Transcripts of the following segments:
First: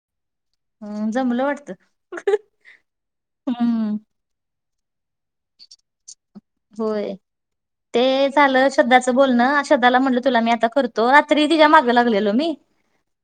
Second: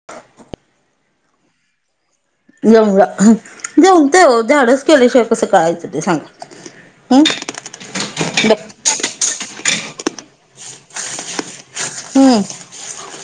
[unintelligible] हम जमलं वाटत. हम होतंय हो धाडस केल्याशिवाय कसं कळायचं ते सांगा होय हम ते झालं श्रद्धाचं बोलणं श्रद्धाला म्हटलं तुला मी आता करतो. रात्री तिच्या माग लागलोलो हम्म मी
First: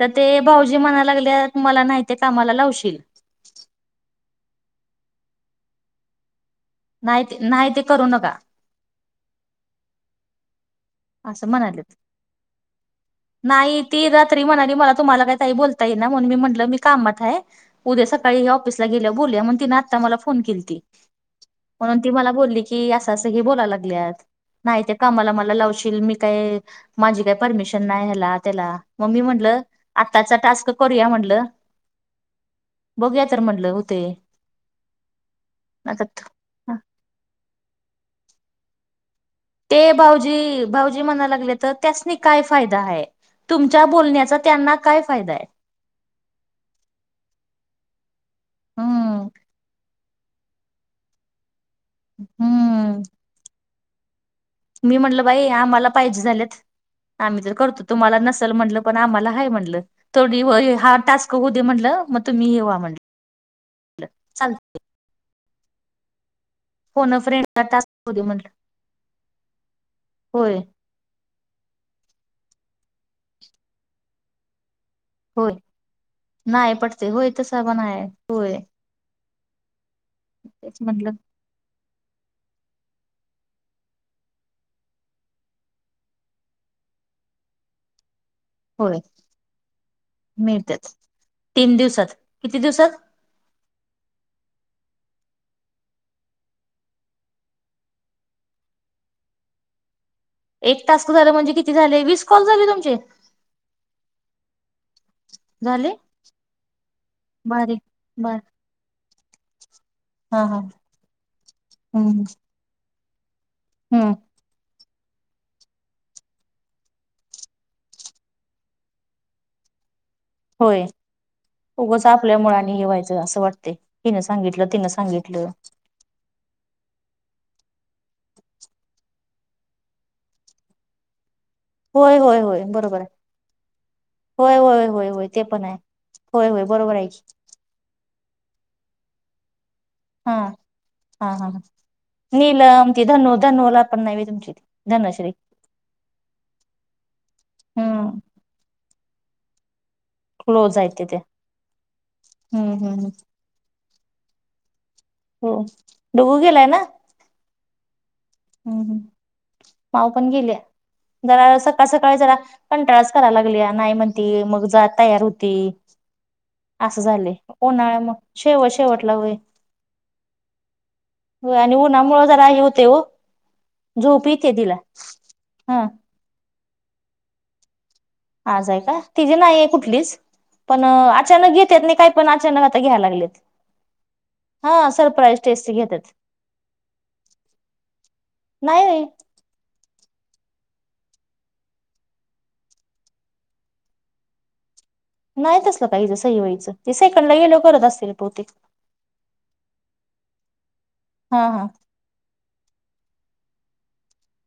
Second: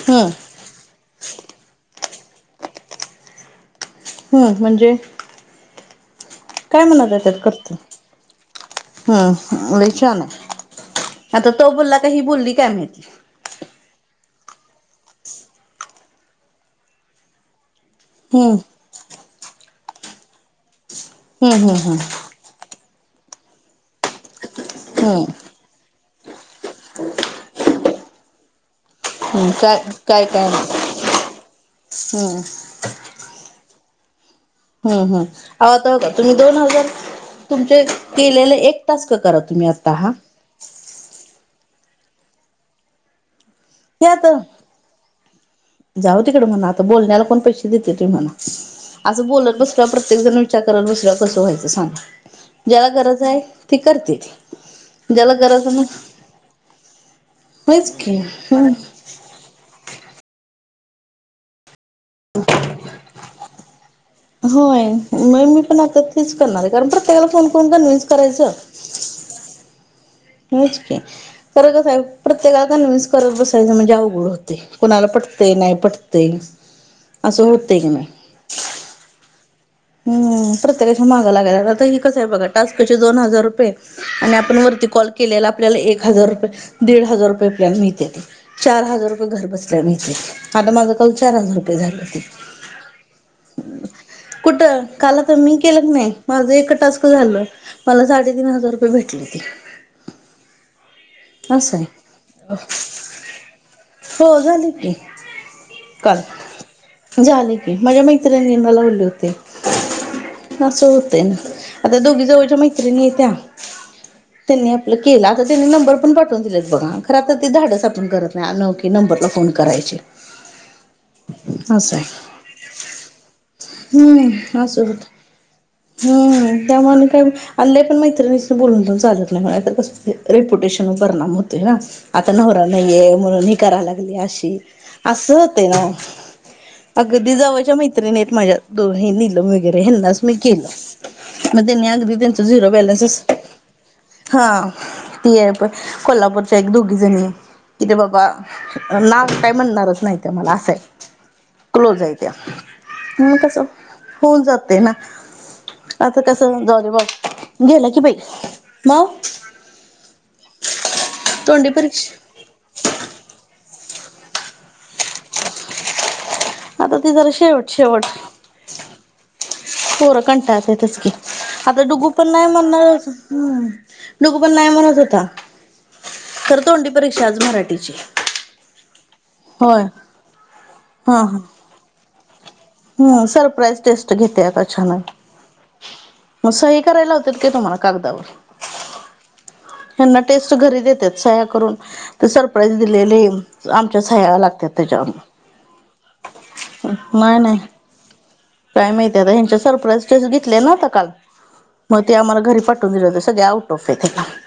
तर ते हम्म भाऊजी म्हणायला लागल्यात मला नाही ते कामाला लावशील हो म्हणजे काय म्हणाय नाही ते लागल्यात नाही करतो. ते करू नका हम लई शाना हाय असं आता तो म्हणालेत बोलला काय ही बोलली काय माहित. नाही ती रात्री म्हणाली मला तुम्हाला काय ताई बोलता येईना म्हणून मी म्हटलं मी कामात हाय उद्या सकाळी हे हम्म ऑफिसला गेल्यावर बोलूया म्हणून तिन आता मला फोन केलती हम्म हम्म म्हणून ती मला बोलली की की असं असं हे बोलाय लागल्यात नाही त्या हम्म हम्म कामाला मला लावशील मी काय माझी काय परमिशन नाही ह्याला त्याला म मी हम्म म्हटलं काय काय आत्ताचा काय टास्क करूया म्हटलं हम्म बघूया तर म्हटलं हुंतंय हम हम आव आता बघा तुम्ही दोन हजार तुमचे केलेले एक टास्क करा. तुम्ही आता ते हा हे भाऊजी भाऊजी म्हणाय लागल्यात त त्यासनी काय फायदा आहे. तुमच्या आता बोलण्याचा त्यांना काय फायदा हाय जाऊ तिकड म्हणा आता बोलण्याला कोण पैसे देतय तुम्ही म्हणा असं हम्म बोलत बसल्यावर प्रत्येक जण विचार करत बसल्यावर कसं व्हायचं सांगा ज्याला हम्म. गरज आहे ती करत्याती मी म्हटलं बाई आम्हाला पाहिजे झाल्यात आम्ही तर करतो होयच की तुम्हाला नसल हम्म. म्हटलं [inaudible] म्हटलं आम्हाला हाय म्हटलं थोडी व हा टास्क होऊ दे म्हटलं मग तुम्ही हे व्हा म्हटलं. चालतंय. होय नय मी पण आता तेच करणार हाय कारण प्रत्येकाला फोन फ्रेंडचा करून टास्क कन्व्हिन्स होऊ दे म्हटलं करायचं होय होयच की करण कसं हाय प्रत्येकाला कन्व्हिन्स करत बसायचं म्हणजे अवघड होतंय कोणाला पटतंय होय ते नाही पटतंय. नाही पटते होय असं होत तसा पण की आहे नाही. होय. हम, तेच प्रत्येकाच्या म्हटलं माग लागायला राहतं आता ही कसं आहे बघा टाक्सचे दोन हजार रुपये. आणि आपण वरती कॉल केलेला आपल्याला एक हजार रुपये दीड हजार रुपये आपल्याला मिळत्याती. चार होय हजार रुपये घर बसल्या मिळत्याती. आता मिळत्यात माझं काल चार हजार तीन रुपये झाले दिवसात होते. किती दिवसात? कुठं? काल आता मी केलं क नाही. माझं एक टास्क झालं. मला साडेतीन हजार रुपये भेटली ती. एक टास्क झाला म्हणजे किती असं आहे झाले वीस कॉल झाले तुमचे. हो झालेत की. झाले. काल झाले भारी की, माझ्या बर मैत्रिणींनीना लावले होते. हा हा असं होतंय ना, आता हम्म दोघी जवळच्या मैत्रिणीे आहे त्या हम्म, त्यांनी आपलं केलं. आता त्यांनी नंबर आपण पाठवून दिलेत बघा. खरं तर ते धाडस आपण करत नाही अनोळखी नंबरला फोन करायचे. होय. असं उगंच आहे आपल्या मुळानी हेे वायचं असं वाटते. हिनं हम्म सांगितलं असं तिनं होतं सांगितलं. हम्म, त्या म्हणु काय अ लई पण मैत्रिणीशी बोलून पण चालत नाही. नाहीतर कसस ते रेपुटेशनवर परिणाम होत. होतोयना होय आता होय होय नवरा बरोबर आहे नाहीये म्हणून हे करा लागली होय अशी होय होय होय असं ते पण होते आहे ना. होय होय बरोबर आहे. की अगदी जवळच्या मैत्रि त्रिणी आहेत माझ्या. दोहीनिल वगैरे ह्यानाच मी हा केलं. हा हा म त्यानी अगदी त्याचा झिरो नीलम ती बॅलंसस धनु धनुला पण नाही हा, तुमची धनश्री तुये कोल्हापूरच्या एक दोघी जणी कि रे हम्म बाबा नाव काय म्हणणारच नाही. त्या मला असा क्लोज ये, आहेत ते त्या क्लोज आहे त्या. हम्म हम्म मग कसं होऊन जाते ना, हो आता डुगू कसं गेलाय [unintelligible] गेलं की बाई. हम ह, मग माऊ पण गेल्या जरा तोंडी सकाळ सकाळी परीक्षा जरा कंटाळास करा लागलीया नाही म्हणती मग जा तयार होती. आता असं ती जरा झालंय. शेवट उन्हाळा शेवट मग शेवट शेवटला होईन. पोरं कंटाळतेतच की, आणि आता डुगू उन्हामुळ पण नाही जरा हे होतय म्हणणार ओ झोप डुगु येते पण नाही तिला म्हणत होता. हा तर तोंडी परीक्षा आज मराठीची. आज आहे काय? तिजी नायाये होय कुठलीस पण अचानक घेतेत नी काय पण अचानक घ्यायला हम, लागलेत सरप्राईज टेस्ट घेत्यात हा अचानक. सरप्राईज टेस्ट घेत्यात मग सही कराले लावतेत काय तुम्हाला कागदावर? नाही. यांना टेस्ट घरी देत्यात सह्या करून. ते सरप्राईज दिलेले आहे. आमच्या सह्या लागत्यात त्यांच्यावर. नाही तसलं काही सही वहीचं. ते सेकंडला नाही नाही गेल्याव करत असतील बहुतेक. काय माहिती आता, ह्यांच्या सरप्राईज टेस्ट घेतल्या ना आता काल हा हा, मग ते आम्हाला घरी पाठून दिले होते. सगळ्या आउट ऑफ [unintelligible]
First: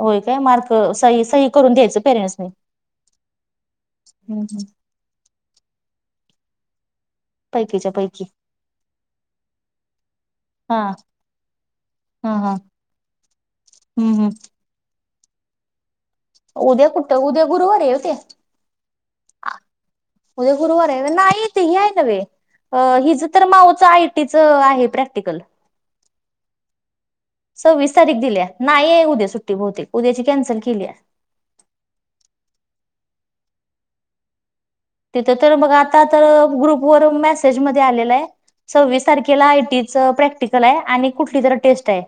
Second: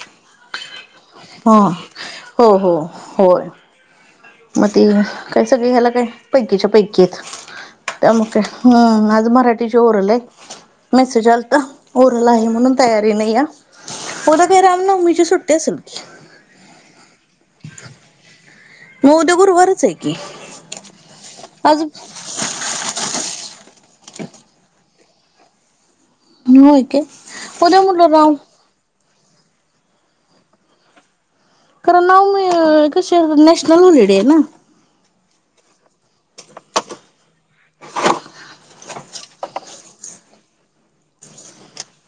होय का, मार्क सही सही ह करून द्यायचं पेरेंट्स हो नी. हो होय मग ते काय सगळी ह्याला काय पैकीच्या पैकी. पैकीच्या पैकी त्यामुळ काय हं माज मराठी जे ऊरलय हा मेसेज आलता ऊरला हा आहे हा म्हणून तयारी नाही या. हम्म हम्म उद्या काय राम नवमी च सुट्टी असल उद्या कुठे उद्या गुरुवारी आहे हो ते. मग उद्या गुरुवारच आहे की उद्या गुरुवार आहे नाही ते हे आज आहे. नव्हे हिचं तर माऊचं आयटीचं आहे प्रॅक्टिकल. होय उद्या सव्वीस म्हटलं तारीख राव दिलीय नाहीय उद्या सुट्टीवतील उद्याची कॅन्सल केली. कारण नाऊ म एक नॅशनल हॉलिडे आहे ना. तिथं तर बगा आता तर ग्रुप वर मेसेज मध्ये आलेला आहे सव्वीस तारखेला आयटीच प्रॅक्टिकल आहे आणि कुठली तरी टेस्ट आहे.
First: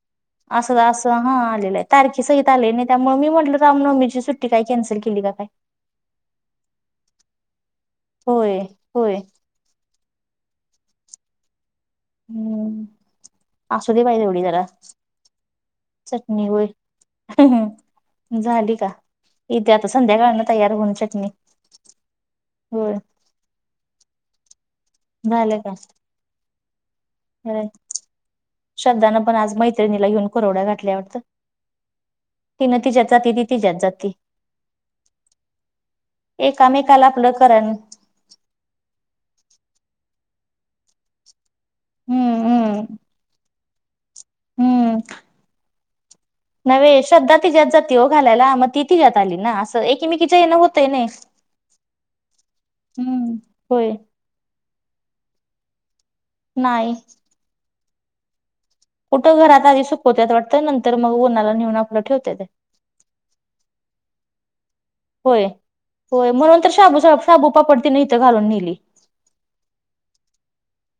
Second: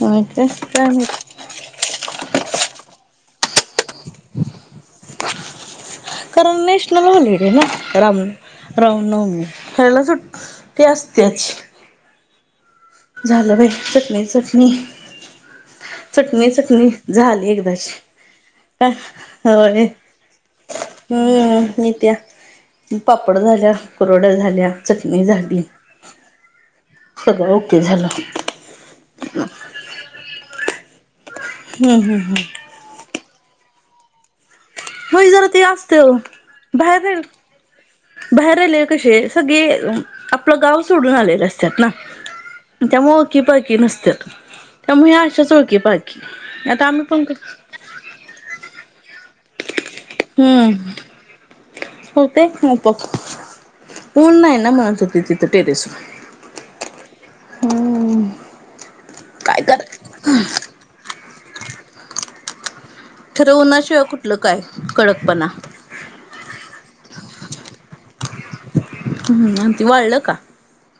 काय असं काय माहित असं हा आले. तारखी सहित आले नाही त्यामुळे मी म्हटलं रामनवमीची सुट्टी काही कॅन्सल केली काय. नॅशनल हॉलिडे आहे ना राम होय होय रामनवमी. हेला सुट्टी असस्तेच हम्म असु दे बाई चटणी तेवढी जरा. चटणी चटणी होय झाली का काय येथे होय आता संध्याकाळन तयार होऊन चटणी. हम्म मी त्या होय पापड झाल्या कुरड्या झाल्या चटणी झालं झाली का झाल.... श्रध्धान पण आज मैत्रिणीला घेऊन कुरड्या घातल्या वाटतं हम हं हं ती न तिच्यात जाते ती तिच्यात जाती होय जरा ते असतेय ओ एकामेकाला बाहेर- आपलं करण बाहेर आले कशे सगळे आपलं गाव सोडून आलेत त्यात ना हम्म हम्म त्यामुळं ओळखी पाळकी नसत्यात त्यामुळे अशाच ओळखी पाळक्- नवे श्रधा तिच्यात जाती हो घालायला म ति तीयात आली ना अस्- त एकीमेकीच्यानं हम्म होतय नई हम्म होय ऊण नाई ना म तीथं टेटस नाई कुठं काय घरात कर आधी सुकवत्यात वाटतं नंतर मग ऊनाला नेऊन आपलं ठेवत्यात खर ऊना शीवाय कुट्- कुठं काय कळ होय होय मनुनतर शाबुपापढ नेली हम्म अन् ते वाळलं का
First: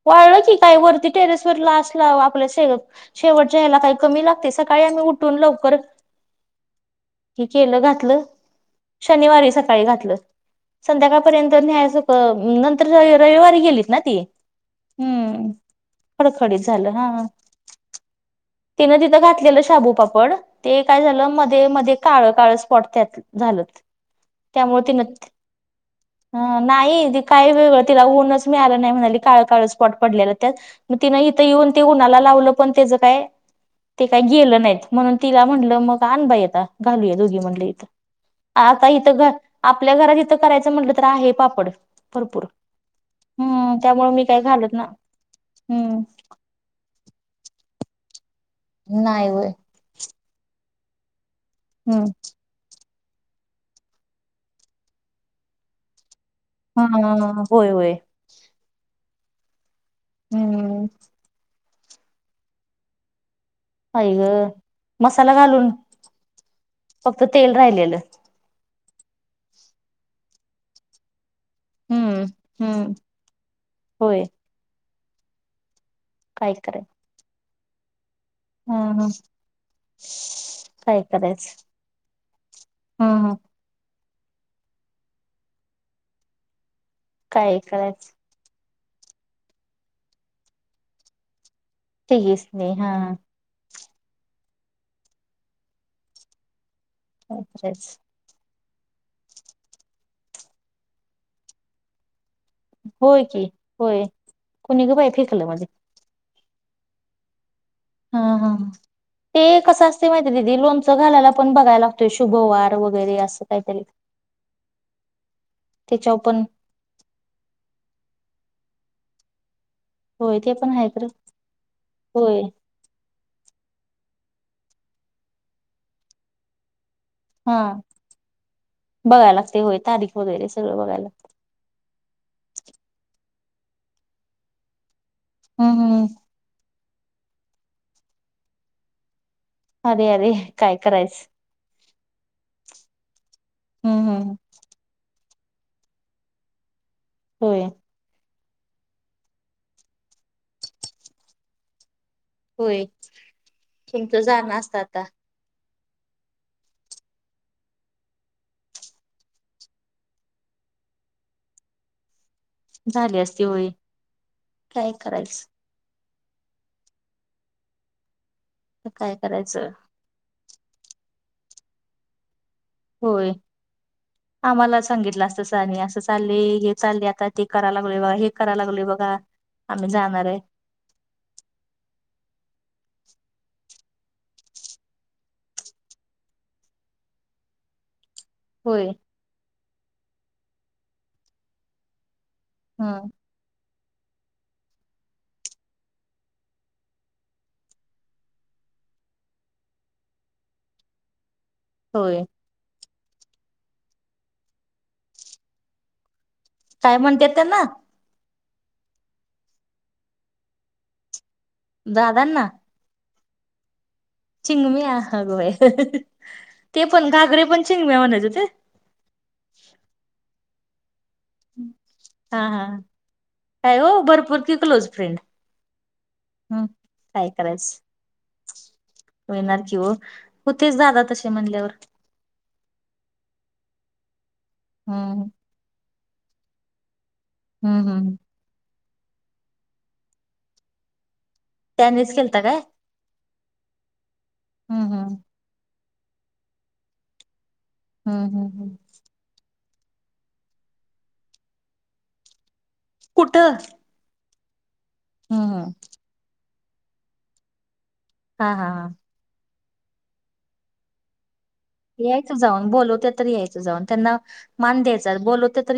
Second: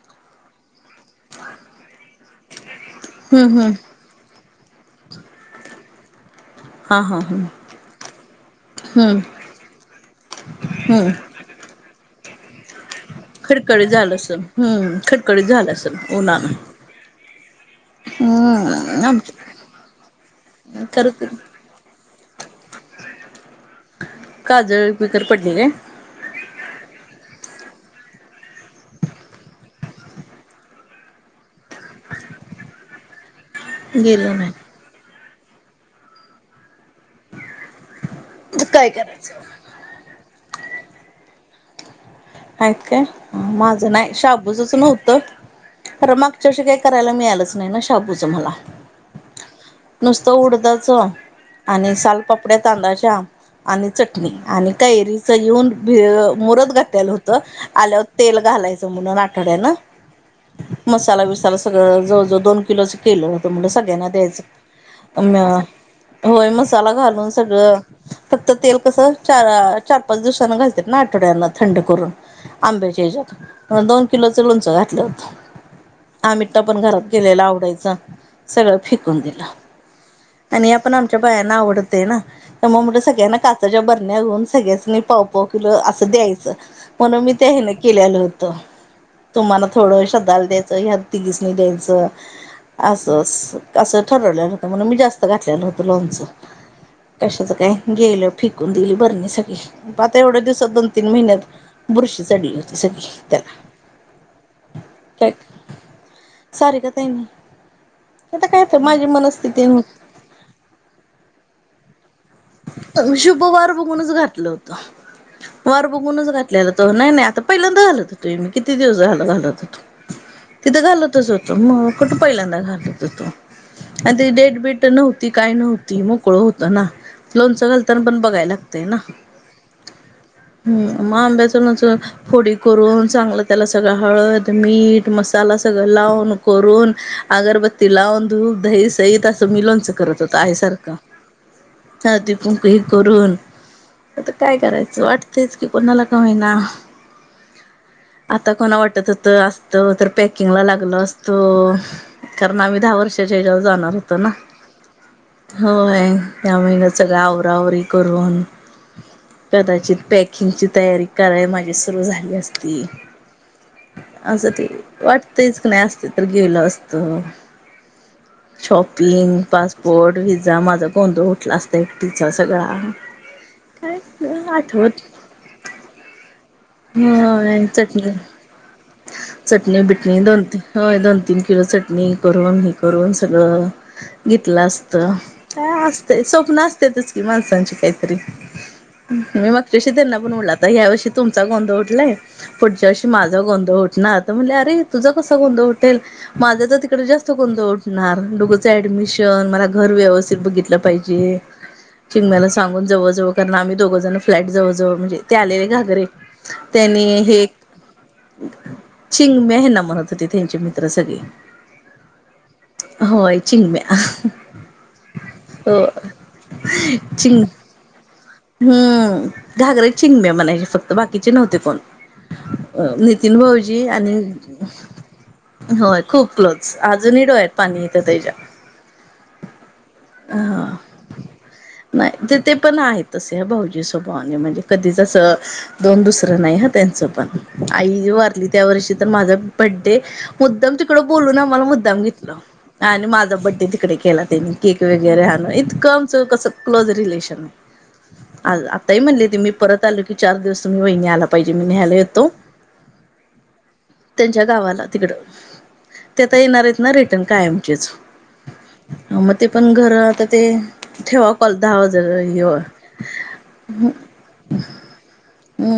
वाळलं कि काय वरती टेरेस वर लासला आपल्या शे हम्म शेवटच्या हम्म यायला काई कमी लागते सकाळी आम्ही उठून लवकर हा हा ह हे केलं घातलं हम्म शनिवारी सकाळी घातल हम्म. संध्याकाळपर्यंत न्यायसख न- तर र रईवारी खडखडीत गेलीत ना झालं ती असल हम्म खटकडीत झालं असल उन्हात हं तिनं आम तिथं घातलेलं शाबूपापड ते काय खर झालं म- ते मध्ये काळ काळ स्पॉट त्यात झालंत त्यामुळे काजळ तीनं बिजळ पडली काय? अं नाई ती काही वेगळं तिला ऊनच मिळालं नाय म्हणाली काळ- काळ स्पॉट पडल्याल त्यात मग तिन इथ येऊन ते उन्हाला लावल पण त्याच काय ते काही गेलो नाही गेल नाहीत म्हणून तिला म्हटल मग आण बाई आता घालूया दोघी म्हणल इथ. आता काय इथ घर करायचं आपल्या घरात इथ करायच म्हटल तर आहे पापड. भरपूर आहेत काय हम्म माझ त्यामुळे नाही मी काय शॉप. घालत तुझच ना नव्हत हम्म खर मागच्या वर्षी काही करायला मिळालच नाही ना शाबूच मला. नाही व्हय. नुसत उडदाच आणि हम्म सालपाप पापड्या तांदाळाच्या आणि चटणी आणि कैरीच यीऊन मुरत घातलेल होत. हा होय होय तेल घालायच म्हणून आठवड्याला हम्म मसाला बीसाला सगळ जवळ जवळ दोन किलोच केल होत म्हणल सगळ्यांना आई ग द्यायच मसाला पण घालून होय मसाला फक्त घालून तेल सगळ. राहिलेलं फक्त तेल कस चार चार पाच दिवसांन घालत्यात ना आठवड्यान थंड करून. हम्म हम्म आंब्याच्या ह्याच्यात दोन होय किलोच लोणच घातल होत काय आमीठठा पण कराय घरात. केलेला आवडायचा सगळ ह फिकून दिल. आणि आपण काय आमच्या करायचं बायांना आवडते ना त्यामूळ मग म्हटल हम् हम सगळ्यांना का त्याच्या बरण्या घेऊन सगळ्यासनी पाव पाव किलो अस द्यायच. म्हणुन मी त्या काय ह्यान करायचं केल्याल होत तुम्हाला थोड श्रद्धाला द्यायच ह्या तिघीसनी द्यायच. च तेच नाही अस हा अस. अस ठरवल्याल होत म्हणुन मी जास्त घातल्याल होत लोणच कशाच काय गेल. फिकून दिली बरणी सगळी मग आता एवढ्या दिवसात दोन तीन महिन्यात बुरशी चढली. सगळी होय की त्याला होय कोणी ग बाई फेकल मग ते. सारीका ताईंनी. हां आता हां काय हां तर माझी ते मनस्थिती कस असतय माहितीये का दिदी लोणच घालायला पण बघाय लागतोय शुभवार वगैरे. शुभ असं वार काहीतरी बघूनच घातल होत वार त्याच्यावर बघूनच पण घातल. त्याचा तो नाही नाही आता पहिल्यांदा घालत होतो मी किती दिवस झाल घालत होतो. होय ते पण तिथ आहे तर घालतच होतो मग कुठ होय पहिल्यांदा घालत होतो. आणि ते डेट बीट नव्हती काय नव्हती मोकळ होत ना. हा लोणच घालताना पण बघाय लागतय ना. बघायला लागते होय तारीख वगैरे सगळं बघायला लागतं. आंब्याच लोणच फोडी करून चांगल त्याला सगळ हळद, मीठ, मसाला त्याला हम्म सगळ हम्म लावून करून अगरबत्ती लावून धूप, दही ते तस मी लोणच अरे करत अरे होतो आई काय सारख. करायचं हां ते पूंक हे करून हम्म आता हम्म काय करायच वाटतयच की. कुणाला का होईना. होय आता पुन्हा वाटत होत असत तो तर पॅकिंगला लागलो असतो. कारण आम्ही होय दहा वर्षाच्या ह्याच्यावर जाणार होतो तुमचं ना. जाणं असतं आता होय ह्या महिन्यात सगळ आवराआवरी करून कदाचित पॅक [unintelligible] किची तयारी कराय माझी सुरू झाली असती. अस झाली असती होय ते काय करायचं वाटतयच की. नाही असते तर गेलो असतो. तर काय शॉपिंग, करायचं पासप बोर्ड, व्हीजा माझा गोंधळ उठला असता एकटीचा सगळा. होय काय आम्हाला आठवत सांगितल असत सा आणि अस चालले हे. चालले आता ती होय कराय लागलोय बघा चटणी हे कराय लागलोय बघा चटणी आम्ही बिटणी जाणार आहे. दोन तीन होय दोन तीन किलो चटणी करून हे करून सगळ. घेतलं असत काय असतं, स्वप्न असत्यातचं कि माणसांची काहीतरी. होय मी मागच्या वर्षी त्यांना बोललो आता पुढल्या वर्षी तुमचा गोंधळ उठलाय ह पुढच्या वर्षी मा गोंधळ उठनार तर आरे म्हटले तुझा कसा गोधंळ उटेल? माझं तर तिकडे जास्त गोंधळ उठणार डुग्गु चऍडमिशन मला घर व्यवस्थित बघितलं पाहिजे. जे होय चिमण्यांला सांगून जवळजवळ कारण आम्ही दोघं जण फ्लॅट जवळजवळ म्हणजे ते आलेले घागरे. काय त्यांनी म्हणतात हे त्यांना चिंमण्या हेना म्हणत होते त्यांचे मित्र सगळे. दादांना? होय चिमगयां. चिंगम्या अगं बाई ते पण घागरे चिंग पण चिंगम्या म्हणतं होतीत. हम्म घागरे चिंमण्या म्हणायचे फक्त. बाकीचे नव्हते कोण हा हा नितीन काय भाऊजी हो आणि भरपूर की क्लोज फ्रेंड होय खूप हम्म क्लोज अजूनही काय डोळयात पाणी येतं त्याच्या. येणार की हो हा होतेच दादा तसे म्हणल्यावर नाही ते ते पण आहेतसच भाऊजी स्वभावाने म्हणजे कधीचसं हम्म अ कोन दुसरं नाही ह त्यांचं पण हम्म आई हम्म व त्या वर्षी तर माझा बड्डे मुद्दाम तिकड बोलून आम्हाला मुद्दाम त्यानेच घेतलं. केलता काय आणि माझा बड्डे तिकडं केला त्यांनी केक हम्म हम्म वगैरे आणू इथ आमच कसं क्लोज रिलेशन हम्म हम्म हम्म आहे ताई म्हणली त मी परत आलो की चार दिवस तुम्ही वहिणी आला पाहिजे मी नेहायला येतो. कुठं? त्यांच्या गावाला तिकड हम्म हम्म ते आता येणार आहेत ना रिटर्न कायमचेच. हा हा हा मग ते पण घर आता ते ठेवा. पल दहा [unintelligible] यायचं जाऊन बोलावतात तर यायचं जाऊन त्यांना मान द्यायचं बोलावतात. हं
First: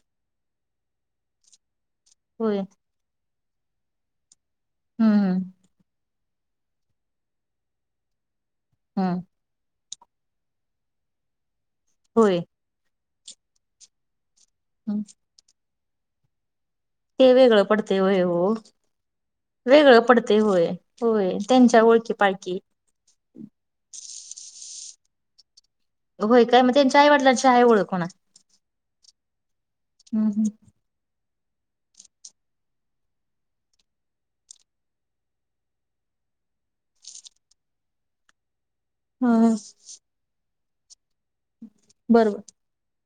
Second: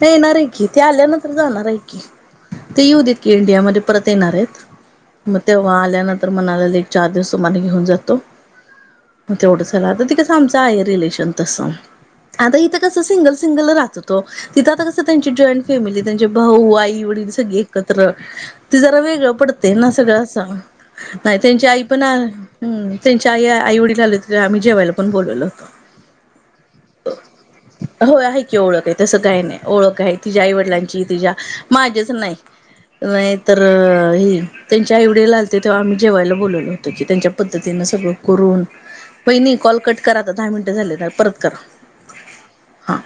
नाही येणार आहे की ते आल्यानंतर जाणार आहे की होय ते येऊ देत की इंडियामध्ये परत येणार आहेत हम्म मग तेव्हा आल्यानंतर म्हणाले चार दिवस तुम्हाला घेऊन जातो. हां ग तेवढं झाला आता ते कसं आमचं आहे रिलेशन तसं होय तर इथं कसं सिंगल सिंगल राहत होतो तिथं आता कस हम्म. त्यांची जॉईंट फॅमिली त्यांचे भाऊ आई एवढी ते सगळी वेगळं पडते एकत्र होय हो ती जरा वेगळं पडतंय ना वेगळं सगळं पडते असं होय होय त्यांची आई त्यांच्या पण ओळखी आहे. पाळखी हं त्यांच्या आई आई वडील आले होते तेव्हा आम्ही जेवायला पण बोलवल होतो. होय काय मग त्यांच्या आई वडीलांची आहे ओळख म्हणा. होय आहे की ओळख आहे तसं काही नाही ओळख आहे हम्म तिझ्या हम्म आईवडिलांची तिझ्या माझ्याच नाही- नाही तर ही त्यांच्या आई वडील आलते तेव्हा आम्ही जेवायला बोलवलो होतो की. त्यांच्या तर तिनं सगळं करून, वहिनी हम्म. कॉल कट करा आता दहा मिनटं झाले आता परत करा. बरं बरं. हां